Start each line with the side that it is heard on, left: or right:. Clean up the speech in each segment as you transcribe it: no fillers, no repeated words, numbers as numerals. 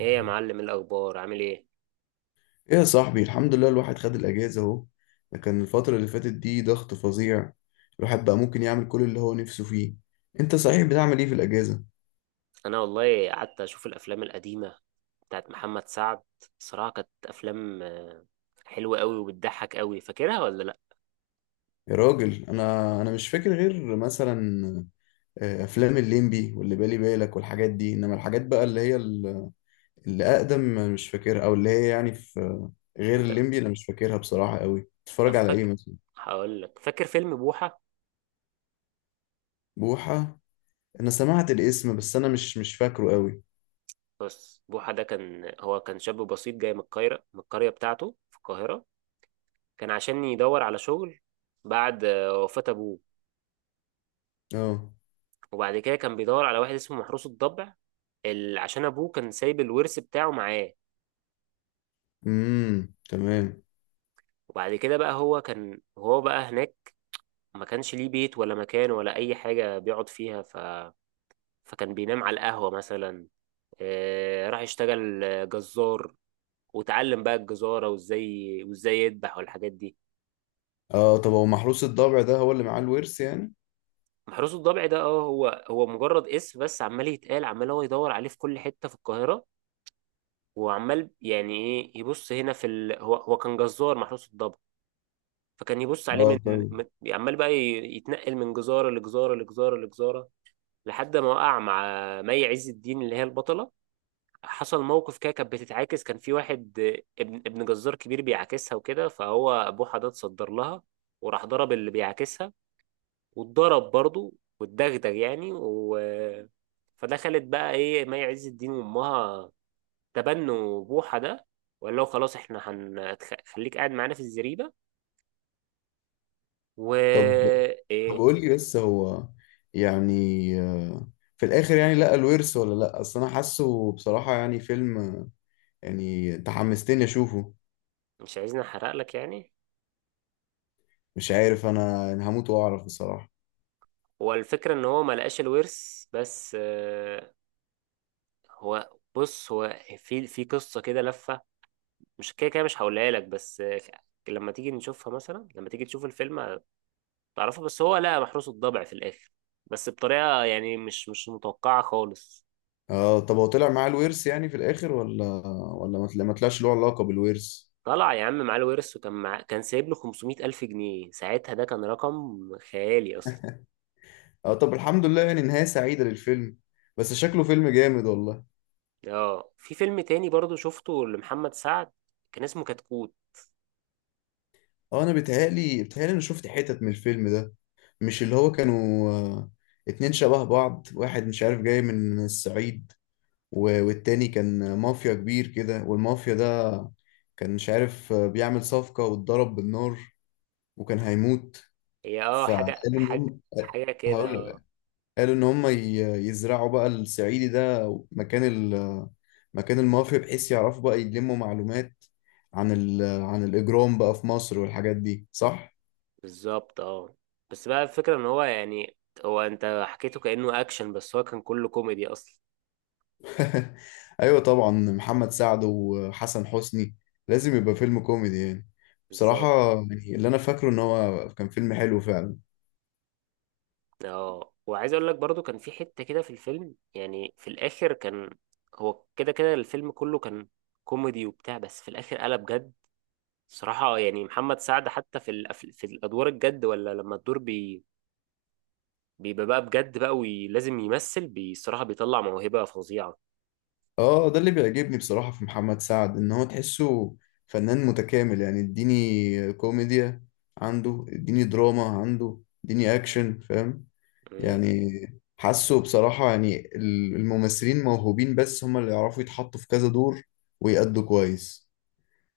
right: ايه يا معلم، إيه الاخبار، عامل ايه؟
left: ايه يا صاحبي، الحمد لله الواحد خد الاجازه اهو. لكن الفتره اللي فاتت دي ضغط فظيع. الواحد بقى ممكن يعمل كل اللي هو نفسه فيه. انت صحيح بتعمل ايه في الاجازه؟
right: انا والله قعدت اشوف الافلام القديمه بتاعت محمد سعد. صراحه كانت افلام حلوه قوي وبتضحك قوي. فاكرها ولا لا؟
left: يا راجل انا مش فاكر غير مثلا افلام الليمبي واللي بالي بالك والحاجات دي، انما الحاجات بقى اللي هي اللي اقدم أنا مش فاكرها، او اللي هي يعني في غير
right: انت
left: الليمبي انا مش فاكرها بصراحه قوي.
right: طب،
left: تتفرج على ايه
right: فاكر؟
left: مثلا؟
right: هقول لك، فاكر فيلم بوحه؟
left: بوحه. انا سمعت الاسم بس انا مش فاكره قوي.
right: بص، بوحه ده كان هو كان شاب بسيط جاي من القريه بتاعته في القاهره. كان عشان يدور على شغل بعد وفاه ابوه.
left: اه.
right: وبعد كده كان بيدور على واحد اسمه محروس الضبع، عشان ابوه كان سايب الورث بتاعه معاه.
left: امم، تمام.
right: وبعد كده بقى هو كان هو بقى هناك، ما كانش ليه بيت ولا مكان ولا اي حاجه بيقعد فيها. فكان بينام على القهوه مثلا. راح يشتغل جزار، وتعلم بقى الجزاره، وازاي يذبح والحاجات دي.
left: اه، طب هو محروس الضبع ده هو اللي معاه الورث يعني؟
right: محروس الضبع ده، هو مجرد اسم، بس عمال يتقال، عمال هو يدور عليه في كل حته في القاهره. وعمال يعني ايه يبص هنا في. هو كان جزار محروس الضبع، فكان يبص عليه
left: اه، طيب.
right: من- عمال بقى يتنقل من جزاره لجزاره لجزاره لجزاره لحد ما وقع مع مي عز الدين اللي هي البطله. حصل موقف كده، كانت بتتعاكس، كان في واحد ابن جزار كبير بيعاكسها وكده، فهو ابوه حد اتصدر لها، وراح ضرب اللي بيعاكسها، واتضرب برضه، واتدغدغ يعني. فدخلت بقى ايه مي عز الدين وامها تبنوا بوحة ده، وقال له خلاص احنا هنخليك قاعد معانا في الزريبة و
left: طب طب
right: ايه؟
left: قول لي بس هو يعني، آه، في الاخر يعني لقى الورث ولا لا؟ اصل انا حاسه بصراحة يعني فيلم، يعني انت حمستني اشوفه.
right: مش عايزني احرق لك يعني.
left: مش عارف، انا هموت واعرف بصراحة.
right: هو الفكرة ان هو ما لقاش الورث، بس هو بص، هو في قصة كده لفة مش كده كده، مش هقولها لك، بس لما تيجي تشوف الفيلم تعرفها. بس هو لا، محروس الضبع في الاخر، بس بطريقه يعني مش متوقعه خالص.
left: اه، طب هو طلع معاه الورث يعني في الاخر، ولا ما طلعش له علاقة بالورث؟
right: طلع يا عم معاه الورث، وكان مع... كان سايب له 500 ألف جنيه. ساعتها ده كان رقم خيالي أصلا.
left: اه، طب الحمد لله، يعني نهاية سعيدة للفيلم. بس شكله فيلم جامد والله.
right: اه، في فيلم تاني برضو شفته لمحمد سعد، كان اسمه كتكوت.
left: اه، انا بيتهيألي انا شفت حتت من الفيلم ده. مش اللي هو كانوا، اتنين شبه بعض، واحد مش عارف جاي من الصعيد، والتاني كان مافيا كبير كده، والمافيا ده كان مش عارف، بيعمل صفقة واتضرب بالنار، وكان هيموت.
right: هي اه،
left: فقالوا
right: حاجة
left: إن
right: حاجة
left: هم...
right: حاجة كده
left: هقول
right: اه
left: لك. قالوا إن هم يزرعوا بقى الصعيدي ده مكان مكان المافيا، بحيث يعرفوا بقى يلموا معلومات عن عن الإجرام بقى في مصر والحاجات دي، صح؟
right: بالظبط، اه. بس بقى الفكرة ان هو يعني، هو انت حكيته كأنه اكشن، بس هو كان كله كوميدي اصلا.
left: ايوه طبعا، محمد سعد وحسن حسني لازم يبقى فيلم كوميدي يعني.
right: بالظبط،
left: بصراحة يعني اللي انا فاكره ان هو كان فيلم حلو فعلا.
right: اه. وعايز اقول لك برضو، كان في حتة كده في الفيلم يعني في الاخر، كان هو كده كده الفيلم كله كان كوميدي وبتاع، بس في الاخر قلب جد. صراحة يعني محمد سعد حتى في في الادوار الجد، ولا لما الدور بيبقى بقى بجد بقى، ولازم يمثل، بصراحة بيطلع موهبة فظيعة.
left: اه، ده اللي بيعجبني بصراحة في محمد سعد، ان هو تحسه فنان متكامل. يعني اديني كوميديا عنده، اديني دراما عنده، اديني اكشن، فاهم؟
right: مم.
left: يعني حاسه بصراحة يعني الممثلين موهوبين، بس هما اللي يعرفوا يتحطوا في كذا دور ويأدوا كويس.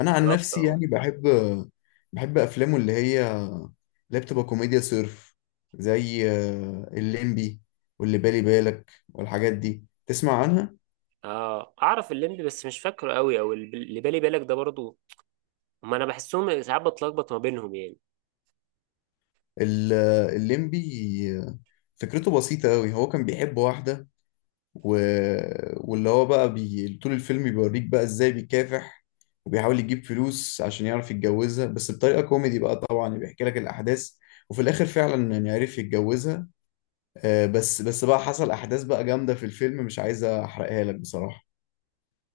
left: انا عن
right: بالظبط،
left: نفسي
right: اه.
left: يعني بحب افلامه اللي هي اللي بتبقى كوميديا صرف، زي الليمبي واللي بالي بالك والحاجات دي تسمع عنها.
right: اه، اعرف الليمبي بس مش فاكره قوي، او اللي بالي بالك ده برضو. هما انا بحسهم ساعات بتلخبط ما بينهم يعني.
left: ال- الليمبي، آه، فكرته بسيطة أوي. هو كان بيحب واحدة، و... واللي هو بقى طول الفيلم بيوريك بقى إزاي بيكافح وبيحاول يجيب فلوس عشان يعرف يتجوزها، بس بطريقة كوميدي بقى طبعا، بيحكي لك الأحداث. وفي الآخر فعلا يعني عرف يتجوزها. بس بقى حصل احداث بقى جامده في الفيلم، مش عايز احرقها لك بصراحه.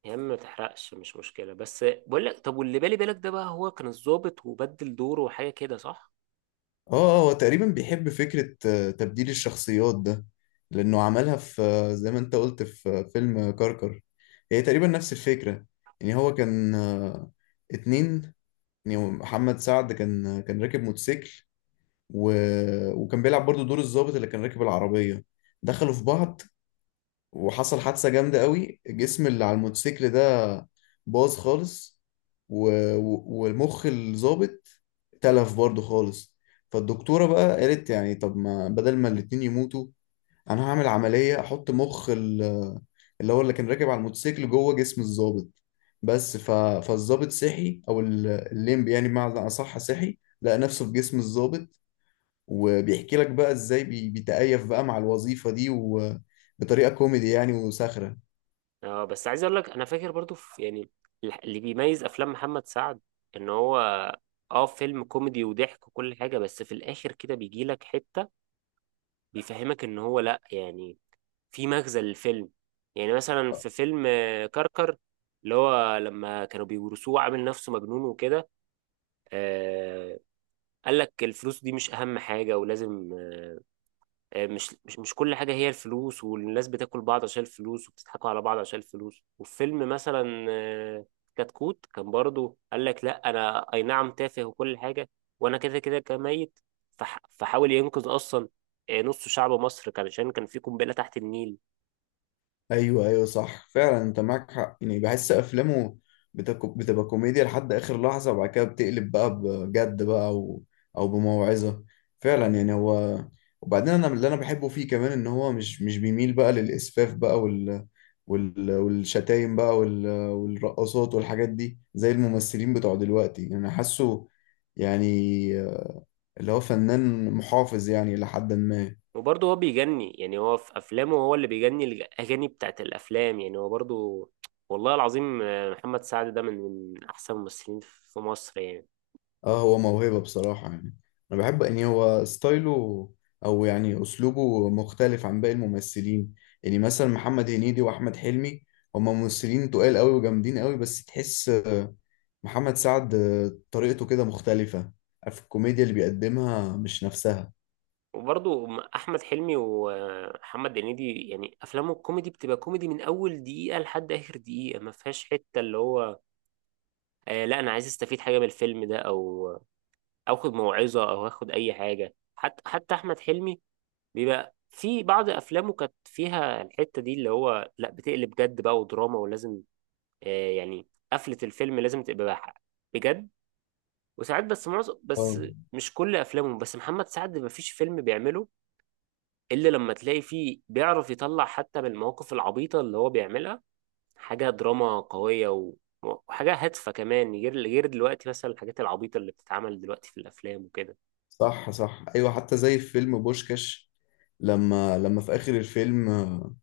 right: يا عم ما تحرقش، مش مشكلة، بس بقول لك، طب واللي بالي بالك ده بقى، هو كان الضابط وبدل دوره وحاجة كده، صح؟
left: اه، هو تقريبا بيحب فكره تبديل الشخصيات ده. لانه عملها في زي ما انت قلت، في فيلم كركر. هي تقريبا نفس الفكره. يعني هو كان، اتنين، يعني هو محمد سعد كان، كان راكب موتوسيكل، و... وكان بيلعب برضو دور الضابط اللي كان راكب العربيه. دخلوا في بعض، وحصل حادثة جامدة قوي. الجسم اللي على الموتوسيكل ده باظ خالص، و... والمخ الظابط تلف برضه خالص. فالدكتورة بقى قالت يعني، طب ما بدل ما الاتنين يموتوا انا هعمل عملية احط مخ اللي هو اللي كان راكب على الموتوسيكل جوه جسم الظابط. بس فالظابط صحي، او الليمبي يعني بمعنى اصح، صحي لقى نفسه في جسم الظابط. وبيحكي لك بقى ازاي بيتكيف بقى مع الوظيفة دي، وبطريقة كوميدي يعني وساخرة.
right: اه، بس عايز اقول لك، انا فاكر برضو في يعني اللي بيميز افلام محمد سعد، ان هو اه فيلم كوميدي وضحك وكل حاجة، بس في الاخر كده بيجي لك حتة بيفهمك ان هو لا يعني في مغزى للفيلم. يعني مثلا في فيلم كركر، اللي هو لما كانوا بيورثوه عامل نفسه مجنون وكده آه قال لك الفلوس دي مش اهم حاجة، ولازم مش مش كل حاجة هي الفلوس، والناس بتاكل بعض عشان الفلوس، وبتضحكوا على بعض عشان الفلوس. وفيلم مثلا كتكوت، كان برضو قال لك لا، انا اي نعم تافه وكل حاجة، وانا كده كده كميت، فحاول ينقذ اصلا نص شعب مصر، كان عشان كان في قنبلة تحت النيل.
left: ايوه ايوه، صح فعلا انت معاك حق. يعني بحس افلامه بتبقى كوميديا لحد اخر لحظة، وبعد كده بتقلب بقى بجد بقى، او بموعظة. فعلا يعني هو، وبعدين انا اللي انا بحبه فيه كمان ان هو مش بيميل بقى للاسفاف بقى، والشتايم بقى والرقصات والحاجات دي زي الممثلين بتوع دلوقتي. انا حاسه يعني اللي هو فنان محافظ يعني، لحد ما...
right: وبرضه هو بيجني، يعني هو في افلامه، هو اللي بيجني الاغاني بتاعت الافلام، يعني هو برضه، والله العظيم محمد سعد ده من احسن الممثلين في مصر يعني.
left: اه، هو موهبة بصراحة يعني. انا بحب ان هو ستايله، او يعني اسلوبه، مختلف عن باقي الممثلين. يعني مثلا محمد هنيدي واحمد حلمي، هما ممثلين تقال قوي وجامدين قوي، بس تحس محمد سعد طريقته كده مختلفة في الكوميديا اللي بيقدمها، مش نفسها.
right: وبرضه احمد حلمي ومحمد هنيدي، يعني افلامه الكوميدي بتبقى كوميدي من اول دقيقه لحد اخر دقيقه، ما فيهاش حته اللي هو لا، انا عايز استفيد حاجه من الفيلم ده، أو اخد موعظه، او اخد اي حاجه. حتى احمد حلمي بيبقى في بعض افلامه كانت فيها الحته دي، اللي هو لا، بتقلب جد بقى ودراما، ولازم يعني قفله الفيلم لازم تبقى بجد. وساعات، بس معظم، بس
left: اه،
right: مش كل افلامه، بس محمد سعد ما فيش فيلم بيعمله الا لما تلاقي فيه بيعرف يطلع حتى من المواقف العبيطه اللي هو بيعملها حاجه دراما قويه، وحاجه هادفه كمان، غير دلوقتي مثلا الحاجات العبيطه اللي بتتعمل دلوقتي في الافلام وكده.
left: صح صح، ايوه. حتى زي في فيلم بوشكاش، لما في اخر الفيلم،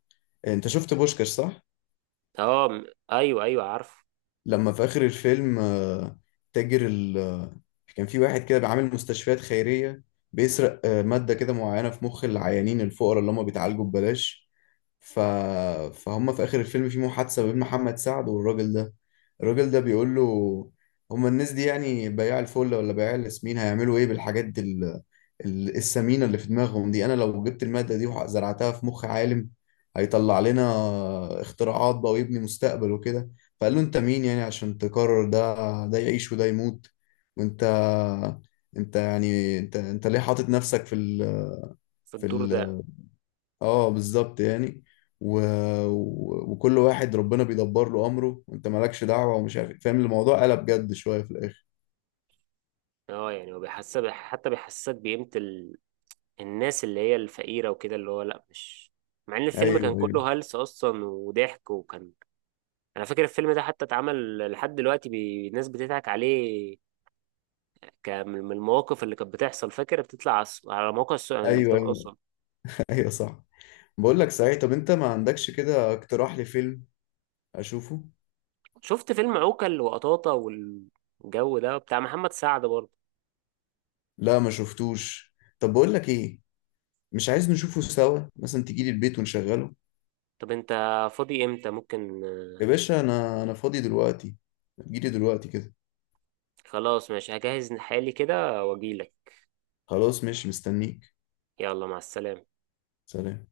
left: انت شفت بوشكاش، صح؟
right: اه، ايوه، ايوه، عارف.
left: لما في آخر الفيلم تاجر ال آه، كان في واحد كده بيعامل مستشفيات خيرية، بيسرق مادة كده معينة في مخ العيانين الفقراء اللي هم بيتعالجوا ببلاش. ف... فهم في آخر الفيلم في محادثة بين محمد سعد والراجل ده. الراجل ده بيقول له: هم الناس دي يعني بياع الفل ولا بياع الياسمين هيعملوا ايه بالحاجات السمينة اللي في دماغهم دي؟ انا لو جبت المادة دي وزرعتها في مخ عالم، هيطلع لنا اختراعات بقى ويبني مستقبل وكده. فقال له: انت مين يعني عشان تقرر ده ده يعيش وده يموت؟ وانت انت يعني انت انت ليه حاطط نفسك في ال
right: في
left: في
right: الدور ده.
left: ال اه، بالظبط يعني. و... وكل واحد ربنا بيدبر له امره، وانت مالكش دعوه، ومش عارف إيه. فاهم؟ الموضوع قلب جد شويه في الاخر.
right: اه يعني هو بيحسب، حتى بيحسسك بقيمه الناس اللي هي الفقيره وكده، اللي هو لا، مش مع ان الفيلم كان
left: ايوه ايوه
right: كله هلس اصلا وضحك وكان. انا فاكر الفيلم ده حتى اتعمل لحد دلوقتي، الناس بتضحك عليه، كان من المواقف اللي كانت بتحصل. فاكر بتطلع على على موقع
left: ايوه ايوه.
right: التواصل.
left: ايوه صح. بقول لك صحيح، طب انت ما عندكش كده اقتراح لفيلم اشوفه؟
right: شفت فيلم عوكل وقطاطة والجو ده بتاع محمد سعد برضه؟
left: لا ما شفتوش. طب بقول لك ايه، مش عايز نشوفه سوا؟ مثلا تيجي لي البيت ونشغله.
right: طب انت فاضي امتى؟ ممكن
left: يا
right: آه،
left: باشا انا فاضي دلوقتي، جيلي دلوقتي كده.
right: خلاص ماشي، هجهز حالي كده واجيلك.
left: خلاص ماشي، مستنيك.
right: يلا، مع السلامة.
left: سلام.